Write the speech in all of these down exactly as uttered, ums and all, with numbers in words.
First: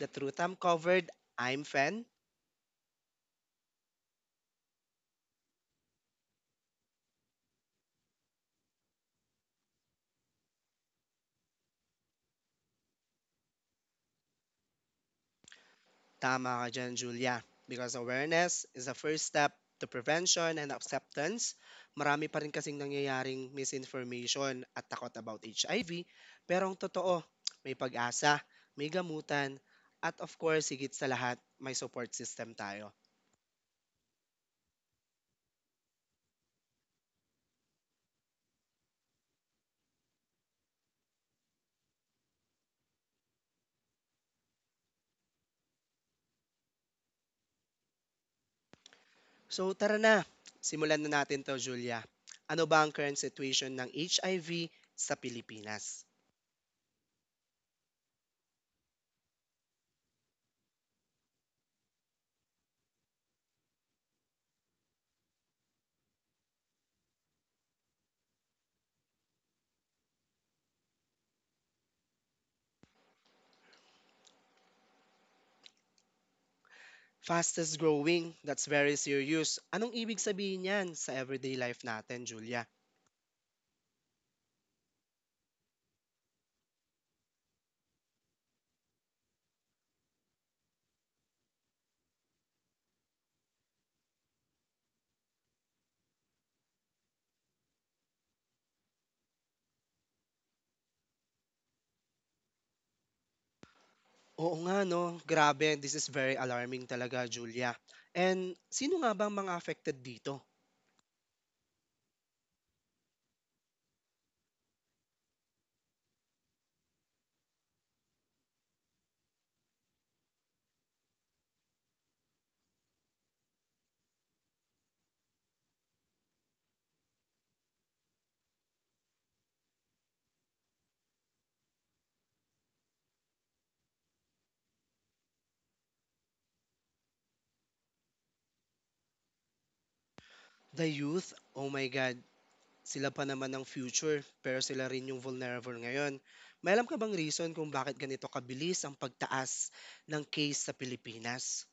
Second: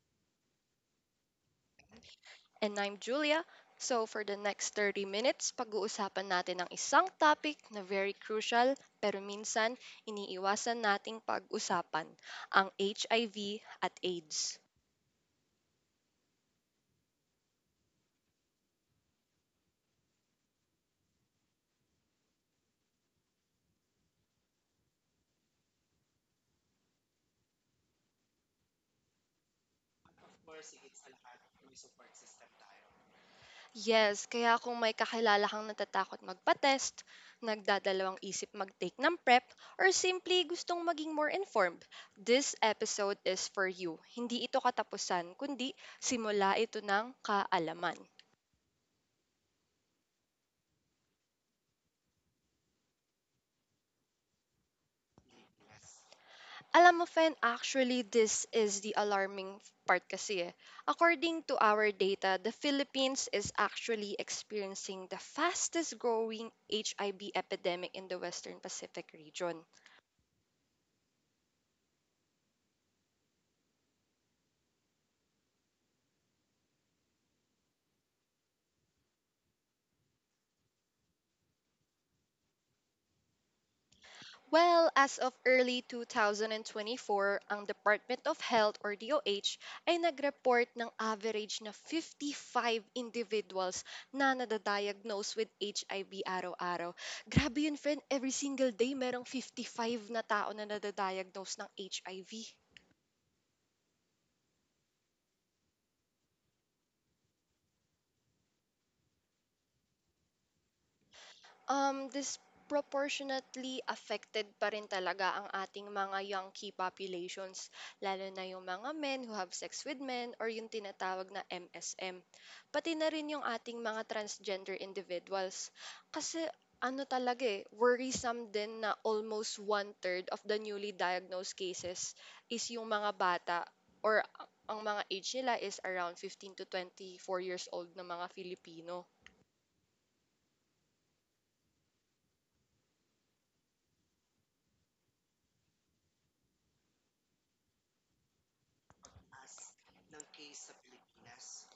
The Truth I'm Covered. I'm Fen. And I'm Julia. So for the next thirty minutes, pag-uusapan natin ang isang topic na very crucial pero minsan iniiwasan nating pag-usapan, ang H I V at AIDS. Tama ka dyan, Julia. Because awareness is the first step to prevention and acceptance. Marami pa rin kasing nangyayaring misinformation at takot about H I V. Pero ang totoo, may pag-asa, may gamutan, at of course, higit sa lahat, may support system tayo. Yes, kaya kung may kakilala kang natatakot magpa-test, nagdadalawang isip mag-take ng PrEP, or simply gustong maging more informed, this episode is for you. Hindi ito katapusan, kundi simula ito ng kaalaman. So tara na, simulan na natin to, Julia. Ano ba ang current situation ng H I V sa Pilipinas? Alam mo, Fen, actually, this is the alarming part kasi eh. According to our data, the Philippines is actually experiencing the fastest growing H I V epidemic in the Western Pacific region. Fastest growing, that's very serious. Anong ibig sabihin yan sa everyday life natin, Julia? Well, as of early two thousand twenty-four, ang Department of Health or D O H ay nagreport ng average na fifty-five individuals na nadadiagnose with H I V araw-araw. Grabe yun, friend. Every single day, merong fifty-five na tao na nadadiagnose ng H I V. Oo nga no, grabe, this is very alarming talaga, Julia. And sino nga bang mga affected dito? Um, disproportionately affected pa rin talaga ang ating mga young key populations, lalo na yung mga men who have sex with men or yung tinatawag na M S M. Pati na rin yung ating mga transgender individuals. Kasi ano talaga eh, worrisome din na almost one-third of the newly diagnosed cases is yung mga bata or ang mga age nila is around fifteen to twenty-four years old na mga Filipino. The youth, oh my God, sila pa naman ang future, pero sila rin yung vulnerable ngayon. May alam ka bang reason kung bakit ganito kabilis ang pagtaas ng case sa Pilipinas?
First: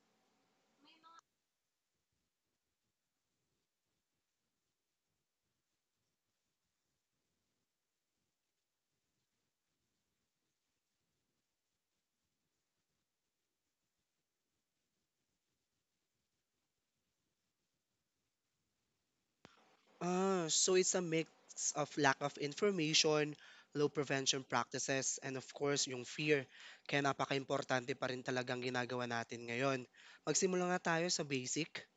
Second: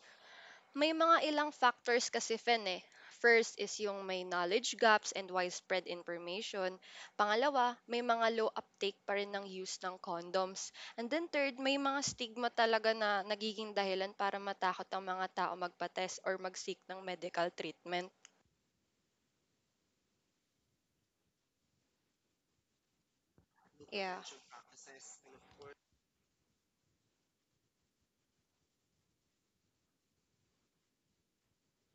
May mga ilang factors kasi Fen eh. First is yung may knowledge gaps and widespread information. Pangalawa, may mga low uptake pa rin ng use ng condoms. And then third, may mga stigma talaga na nagiging dahilan para matakot ang mga tao magpa-test or mag-seek ng medical treatment. Ah, so it's a mix of lack of information, low Yeah. prevention practices, and of course, yung fear. Kaya napaka-importante pa rin talagang ginagawa natin ngayon. Magsimula nga tayo sa basic.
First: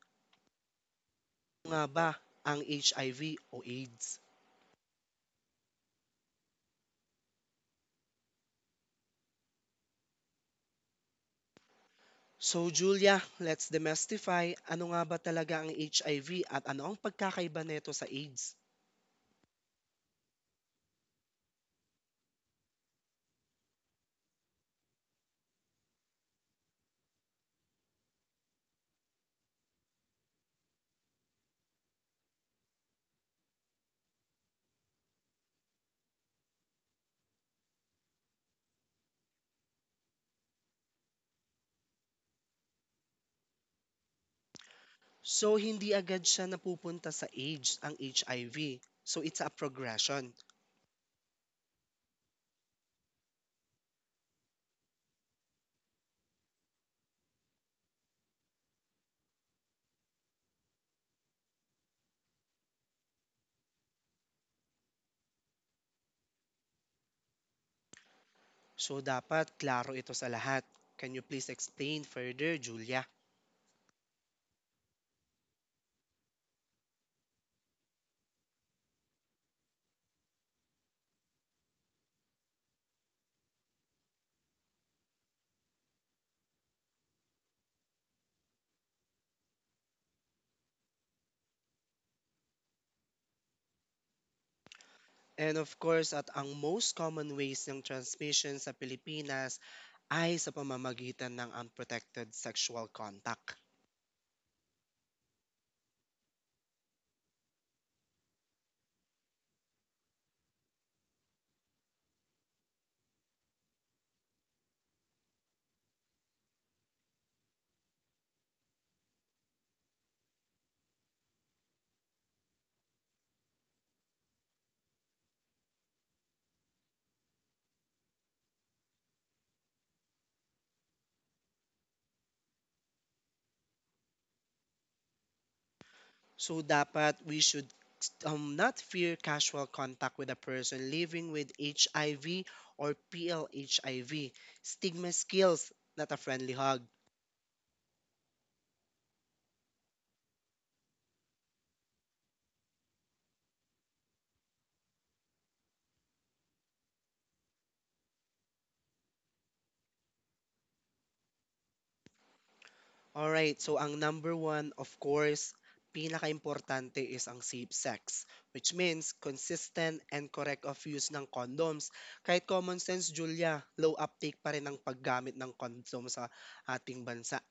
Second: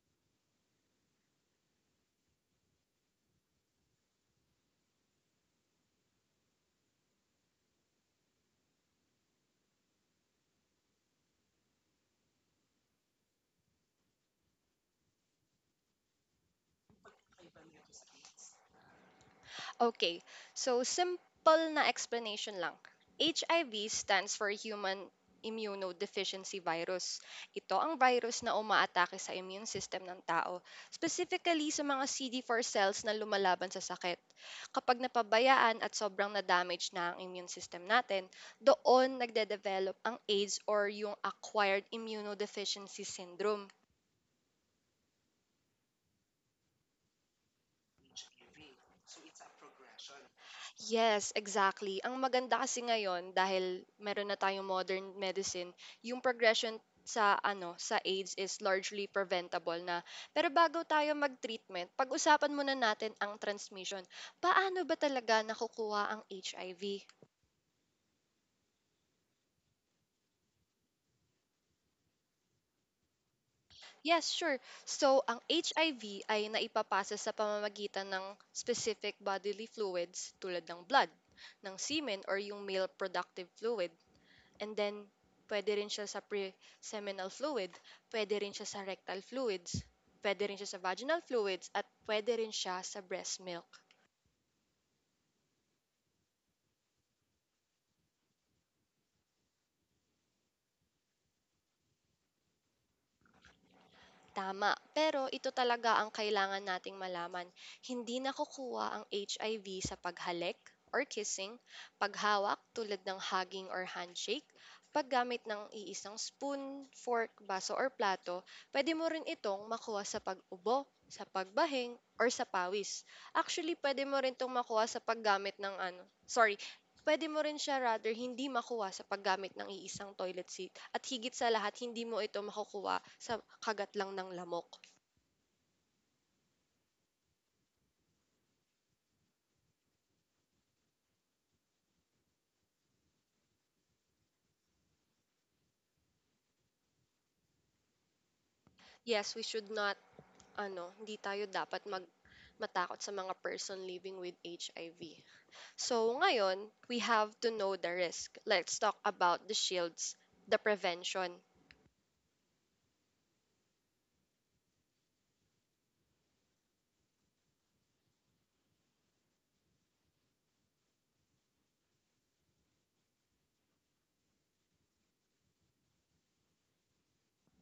Ano nga ba ang H I V o AIDS? So Julia, let's demystify ano nga ba talaga ang H I V at ano ang pagkakaiba nito sa AIDS. Okay, so simple na explanation lang. H I V stands for Human Immunodeficiency Virus. Ito ang virus na umaatake sa immune system ng tao, specifically sa mga C D four cells na lumalaban sa sakit. Kapag napabayaan at sobrang na-damage na ang immune system natin, doon nagde-develop ang AIDS or yung Acquired Immunodeficiency Syndrome. So hindi agad siya napupunta sa AIDS ang H I V. So it's a progression. Yes, exactly. Ang maganda kasi ngayon dahil meron na tayong modern medicine, yung progression sa ano, sa AIDS is largely preventable na. Pero bago tayo mag-treatment, pag-usapan muna natin ang transmission. Paano ba talaga nakukuha ang H I V? So dapat klaro ito sa lahat. Can you please explain further, Julia? Yes, sure. So, ang H I V ay naipapasa sa pamamagitan ng specific bodily fluids tulad ng blood, ng semen or yung male productive fluid. And then, pwede rin siya sa pre-seminal fluid, pwede rin siya sa rectal fluids, pwede rin siya sa vaginal fluids, at pwede rin siya sa breast milk. And of course, at ang most common ways ng transmission sa Pilipinas ay sa pamamagitan ng unprotected sexual contact. Tama, pero ito talaga ang kailangan nating malaman. Hindi nakukuha ang H I V sa paghalik or kissing, paghawak tulad ng hugging or handshake, paggamit ng iisang spoon, fork, baso or plato, pwede mo rin itong makuha sa pag-ubo, sa pagbahing, or sa pawis. Actually, pwede mo rin itong makuha sa paggamit ng ano, sorry, pwede mo rin siya rather hindi makuha sa paggamit ng iisang toilet seat at higit sa lahat, hindi mo ito makukuha sa kagat lang ng lamok. So dapat we should um, not fear casual contact with a person living with H I V or P L H I V. Stigma skills, not a friendly hug. Yes, we should not, ano, hindi tayo dapat mag matakot sa mga person living with H I V. So ngayon, we have to know the risk. Let's talk about the shields, the prevention. Alright, so ang number one, of course, pinaka-importante is ang safe sex, which means consistent and correct of use ng condoms. Kahit common sense, Julia, low uptake pa rin ang paggamit ng condom sa ating bansa.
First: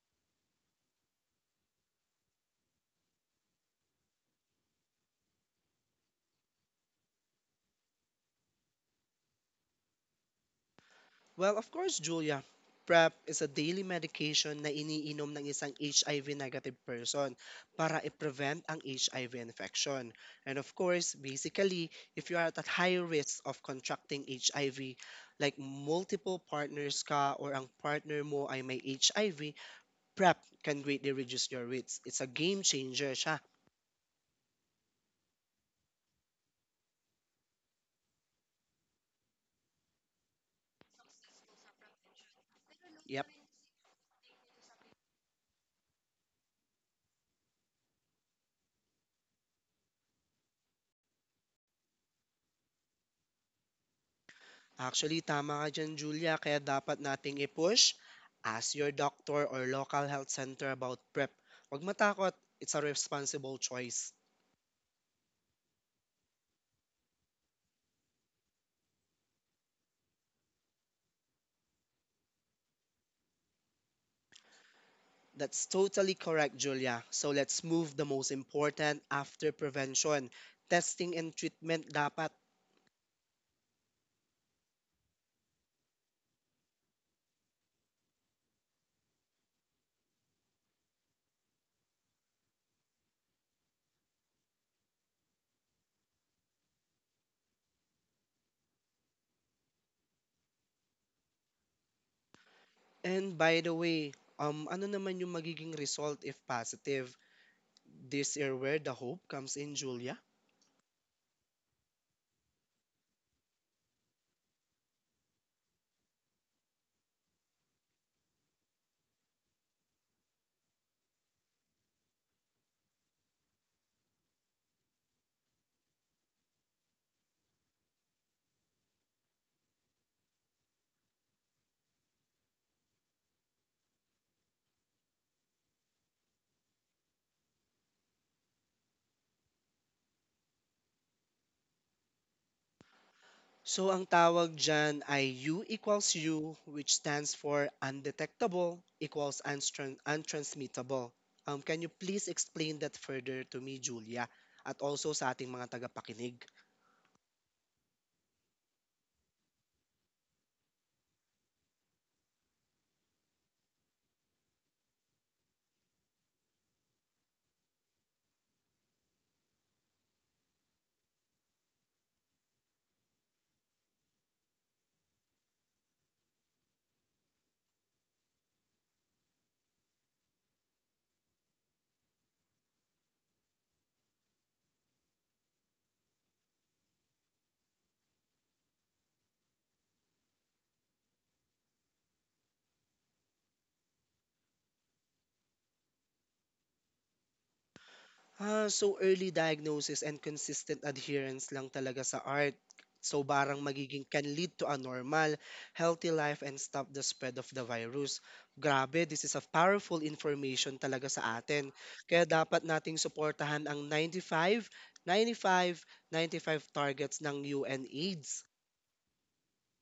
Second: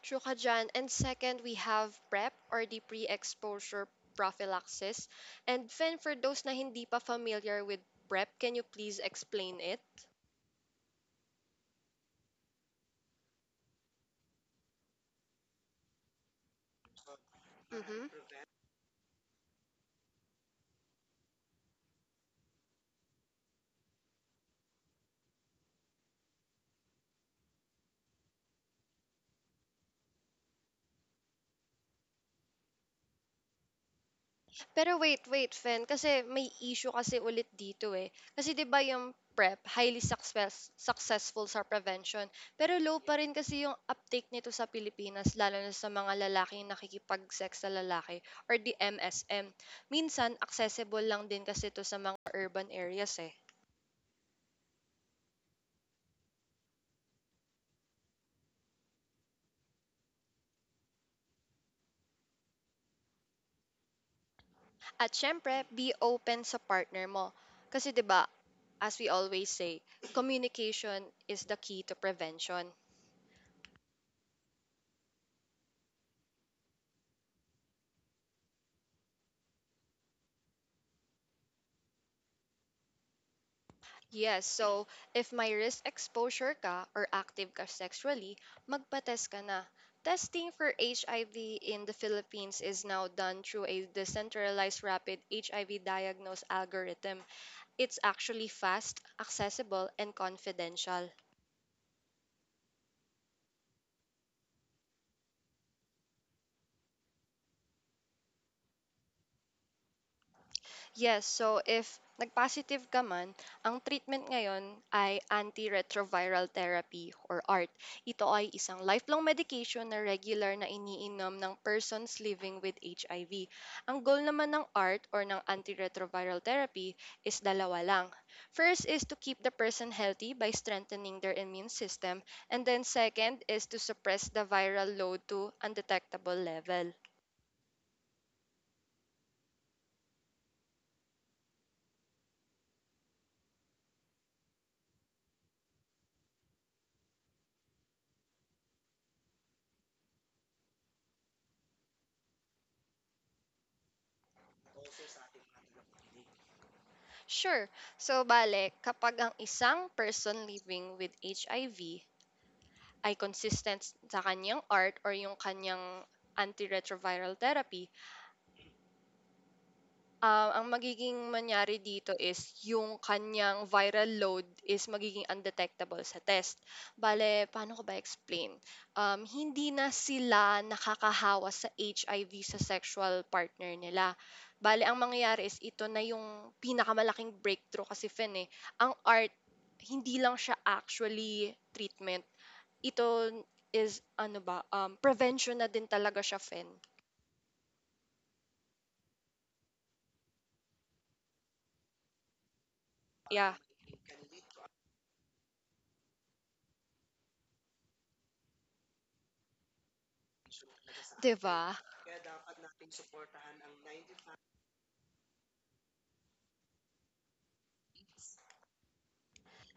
True ka dyan. And second, we have PrEP or the pre-exposure prophylaxis. And Fen, for those na hindi pa familiar with PrEP, can you please explain it? Well, of course, Julia. PrEP is a daily medication na iniinom ng isang H I V negative person para Mhm. i-prevent ang H I V infection. And of course, basically, if you are at a high risk of contracting H I V, like multiple partners ka or ang partner mo ay may H I V, PrEP can greatly reduce your risk. It's a game changer siya. Pero wait, wait, Fen, kasi may issue kasi ulit dito eh. Kasi 'di ba yung PrEP, highly success, successful sa prevention, pero low pa Yep. rin kasi yung uptake nito sa Pilipinas, lalo na sa mga lalaking nakikipag-sex sa lalaki or the M S M. Minsan, accessible lang din kasi ito sa mga urban areas eh. Actually, tama ka dyan, Julia. Kaya dapat nating i-push. Ask your doctor or local health center about PrEP. Huwag matakot. It's a responsible choice. At syempre, be open sa partner mo. Kasi 'di ba, as we always say, communication is the key to prevention. That's totally correct, Julia. So let's move the most important after prevention. Testing and treatment dapat. Yes, so if may risk exposure ka or active ka sexually, magpa-test ka na. Testing for H I V in the Philippines is now done through a decentralized rapid H I V diagnose algorithm. It's actually fast, accessible, and confidential. And by the way, um, ano naman yung magiging result if positive? This year where the hope comes in, Julia. Yes, so if nag-positive ka man, ang treatment ngayon ay antiretroviral therapy or A R T. Ito ay isang lifelong medication na regular na iniinom ng persons living with H I V. Ang goal naman ng A R T or ng antiretroviral therapy is dalawa lang. First is to keep the person healthy by strengthening their immune system, and then second is to suppress the viral load to undetectable level. So ang tawag dyan ay U equals U, which stands for undetectable equals untran- untransmittable. Um, can you please explain that further to me, Julia, at also sa ating mga tagapakinig? Sure. So, bale, kapag ang isang person living with H I V ay consistent sa kanyang art or yung kanyang antiretroviral therapy, ah, ang magiging mangyari dito is yung kanyang viral load is magiging undetectable sa test. Bale, paano ko ba explain? Um, hindi na sila nakakahawa sa H I V sa sexual partner nila. Bale, ang mangyayari is ito na yung pinakamalaking breakthrough kasi Fen eh. Ang art, hindi lang siya actually treatment. Ito is, ano ba, um, prevention na din talaga siya, Fen. Ah, so early diagnosis and consistent adherence lang talaga sa art. So barang Yeah. magiging can lead to a normal, healthy life and stop the spread of the virus. Grabe, this is a powerful information talaga 'Di sa ba? atin. Kaya dapat nating suportahan ang ninety-five, ninety-five, ninety-five targets ng U N AIDS.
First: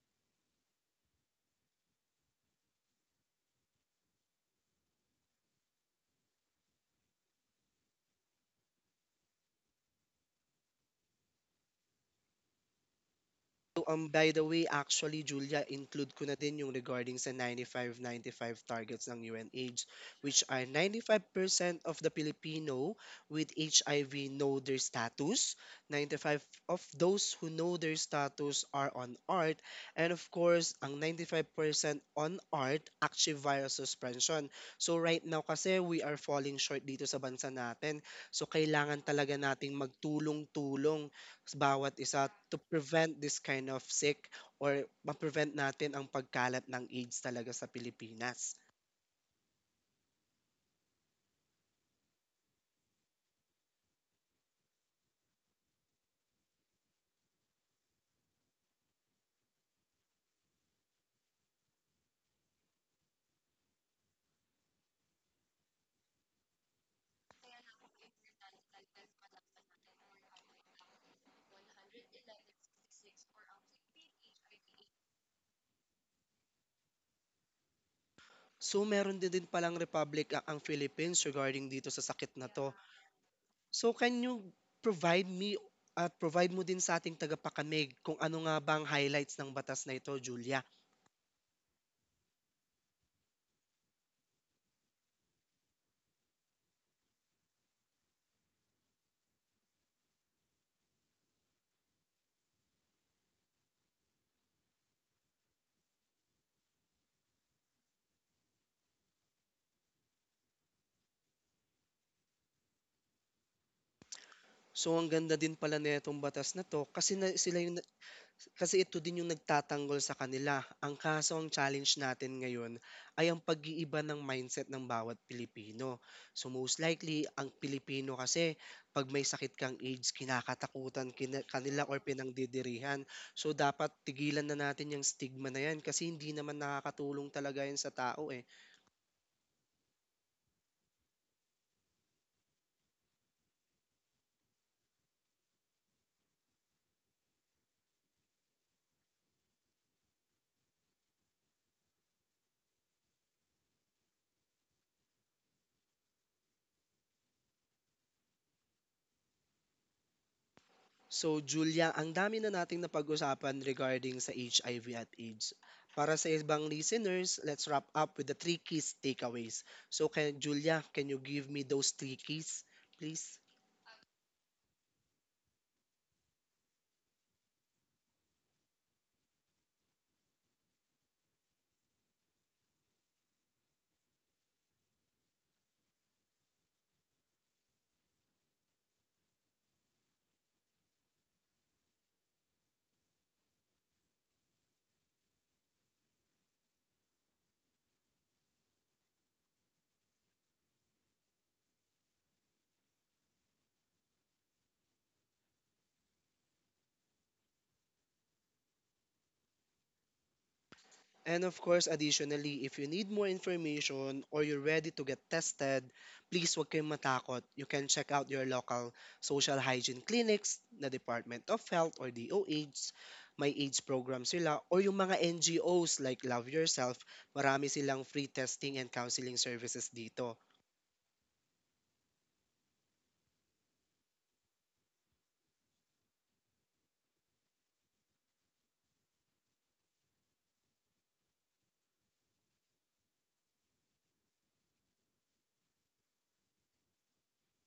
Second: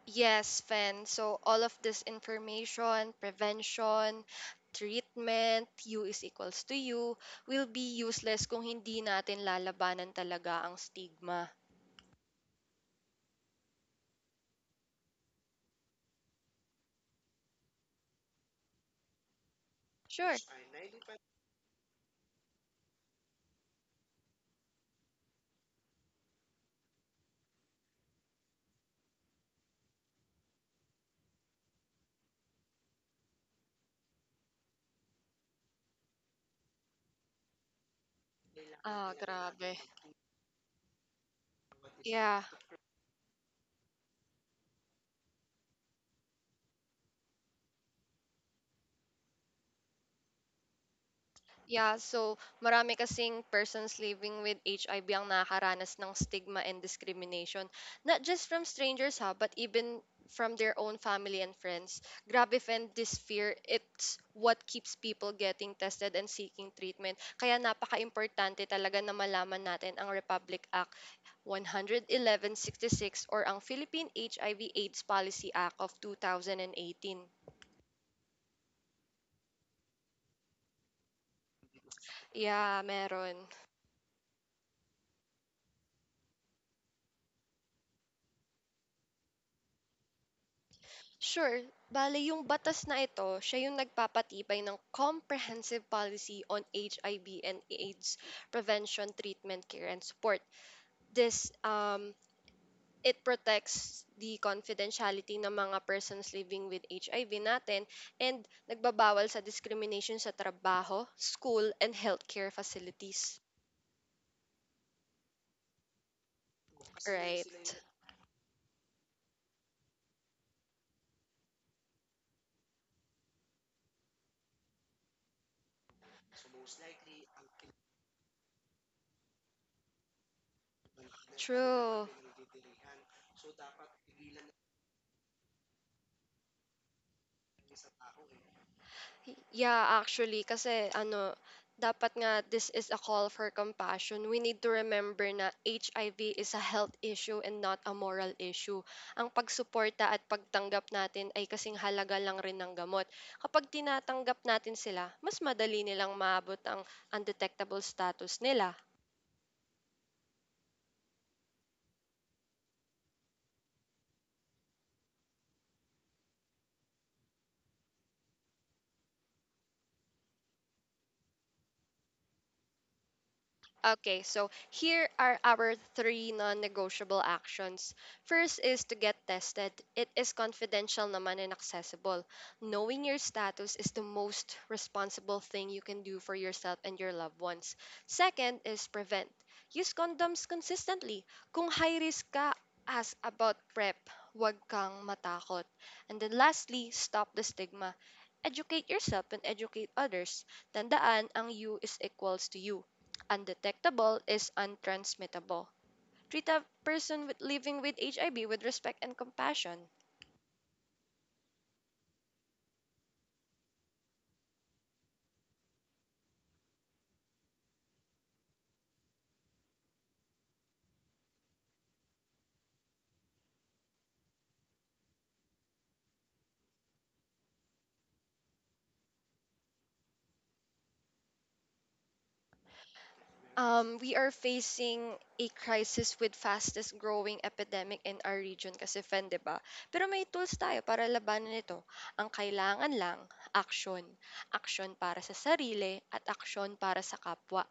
Yes, Fen. So all of this information, prevention, treatment, U is equals to U, will be useless kung hindi natin lalabanan talaga ang stigma. So, um, by the way, actually, Julia, include ko na din yung regarding sa ninety-five ninety-five targets ng U N H, Sure. which are ninety-five percent of the Filipino with H I V know their status, ninety-five of those who know their status are on A R T, and of course, ang ninety-five percent on A R T, active virus suspension. So, right now kasi, we are falling short dito sa bansa natin. So, kailangan Ah, talaga grabe. nating magtulong-tulong sa bawat isa Yeah. to prevent this kind of sick or ma-prevent natin ang pagkalat ng AIDS talaga sa Pilipinas. Yeah, so marami kasing persons living with H I V ang nakakaranas ng stigma and discrimination. Not just from strangers ha, but even from their own family and friends. Grabe friend, this fear, it's what keeps people getting tested and seeking treatment. Kaya napaka-importante talaga na malaman natin ang Republic Act one eleven point sixty-six or ang Philippine H I V AIDS Policy Act of twenty eighteen. So meron din din palang republic a- ang Philippines regarding dito sa sakit na to. Yeah, meron. So can you provide me at provide mo din sa ating tagapakamig kung ano nga ba ang highlights ng batas na ito, Julia? Sure. Bale, yung batas na ito, siya yung nagpapatibay ng comprehensive policy on H I V and AIDS prevention, treatment, care, and support. This, um, it protects the confidentiality ng mga persons living with H I V natin and nagbabawal sa discrimination sa trabaho, school, and healthcare facilities. So ang ganda din pala nitong batas na to kasi na, Right. sila yung kasi ito din yung nagtatanggol sa kanila. Ang kaso ang challenge natin ngayon ay ang pag-iiba ng mindset ng bawat Pilipino. So most likely, ang Pilipino kasi pag may sakit kang AIDS, kinakatakutan kina- kanila or True. pinangdidirihan. So dapat tigilan na natin yung stigma na yan kasi hindi naman nakakatulong talaga yan sa tao eh. Yeah, actually, kasi ano, dapat nga this is a call for compassion. We need to remember na H I V is a health issue and not a moral issue. Ang pagsuporta at pagtanggap natin ay kasing halaga lang rin ng gamot. Kapag tinatanggap natin sila, mas madali nilang maabot ang undetectable status nila. So, Julia, ang dami na nating napag-usapan regarding sa H I V at AIDS. Para sa ibang listeners, let's wrap up with the three keys takeaways. So, can, Julia, can you give me those three keys, please? Okay, so here are our three non-negotiable actions. First is to get tested. It is confidential naman and accessible. Knowing your status is the most responsible thing you can do for yourself and your loved ones. Second is prevent. Use condoms consistently. Kung high risk ka, ask about PrEP. Huwag kang matakot. And then lastly, stop the stigma. Educate yourself and educate others. Tandaan, ang you is equals to you. Undetectable is untransmittable. Treat a person with, living with H I V with respect and compassion. And of course, additionally, if you need more information or you're ready to get tested, please huwag kayong matakot. You can check out your local social hygiene clinics, na Department of Health or D O H, may AIDS program sila, or yung mga N G Os like Love Yourself, marami silang free testing and counseling services dito. Um, we are facing a crisis with fastest growing epidemic in our region kasi Fen, di ba? Pero may tools tayo para labanan ito. Ang kailangan lang, action. Action para sa sarili at action para sa kapwa.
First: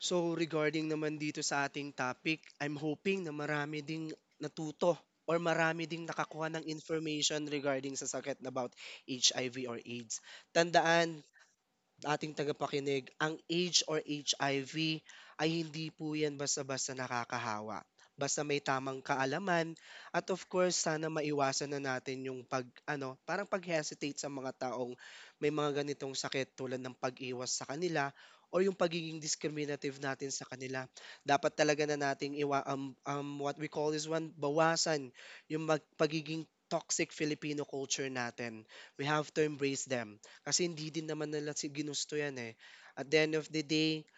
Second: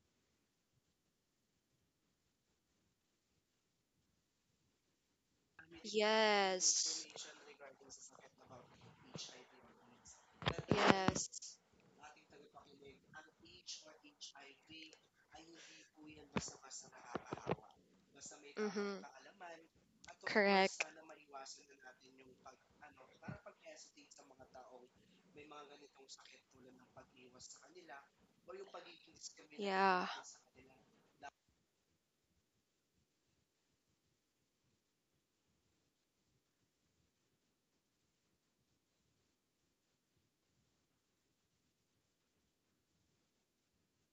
So regarding naman dito sa ating topic, I'm hoping na marami ding natuto or marami ding nakakuha Yes. ng information regarding sa sakit about H I V or AIDS. Tandaan, Yes. ating tagapakinig, ang AIDS or H I V ay hindi po yan basta-basta nakakahawa. Basta may Mhm. tamang kaalaman at of course sana maiwasan na natin yung pag ano, parang pag-hesitate sa mga taong may mga ganitong sakit tulad ng pag-iwas sa kanila or yung pagiging discriminative Marami natin sa kanila. Dapat talaga na nating iwa um, um, what we call is one bawasan yung mag, pagiging toxic Filipino culture natin. We have to embrace them kasi hindi din naman nila si ginusto yan, eh. At the end of the day,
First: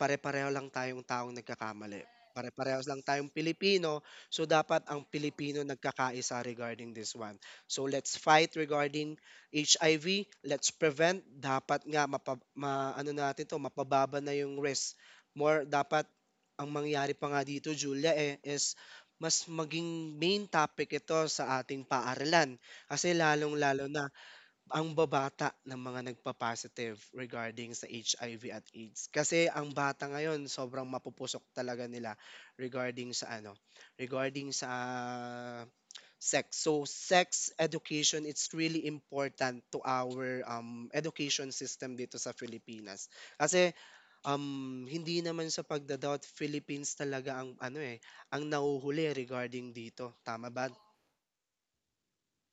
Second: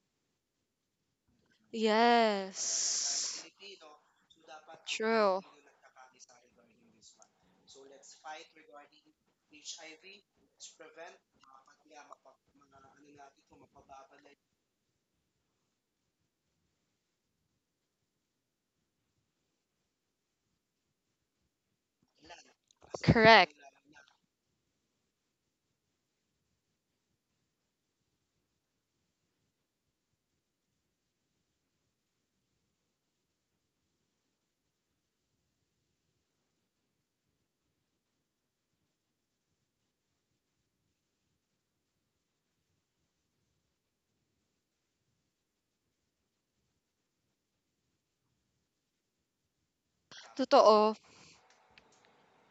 pare-pareho lang tayong taong tayong. nagkakamali. Pare-pareho lang tayong Yes. Pilipino. So, dapat ang Pilipino nagkakaisa regarding this one. So, let's fight regarding H I V. Let's prevent. Dapat nga, mapa, ma, ano natin to, mapababa na yung risk. More, dapat, ang mangyari pa nga dito, Julia, eh, is mas maging main topic ito sa ating paaralan. Kasi Kasi. lalong-lalo na ang babata ng mga nagpa-positive regarding sa H I V at AIDS. Kasi ang bata ngayon sobrang mapupusok talaga nila regarding sa ano, regarding sa ah, sex. So sex education it's really important to our um, education system dito sa Pilipinas. Kasi um, hindi naman sa pagda Philippines talaga ang ano eh, ang nahuhuli regarding dito. Tama ba? Totoo.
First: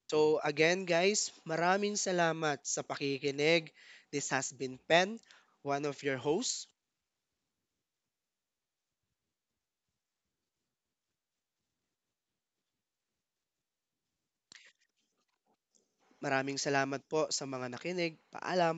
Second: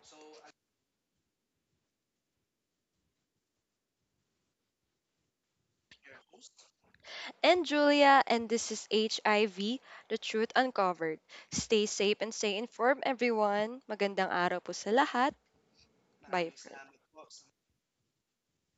So again guys, maraming salamat sa pakikinig. This has been Pen, one of your hosts. And Julia, and this is H I V, The Truth Uncovered. Stay safe and stay informed, everyone. Magandang araw po sa lahat. Maraming salamat po sa mga nakinig. Paalam.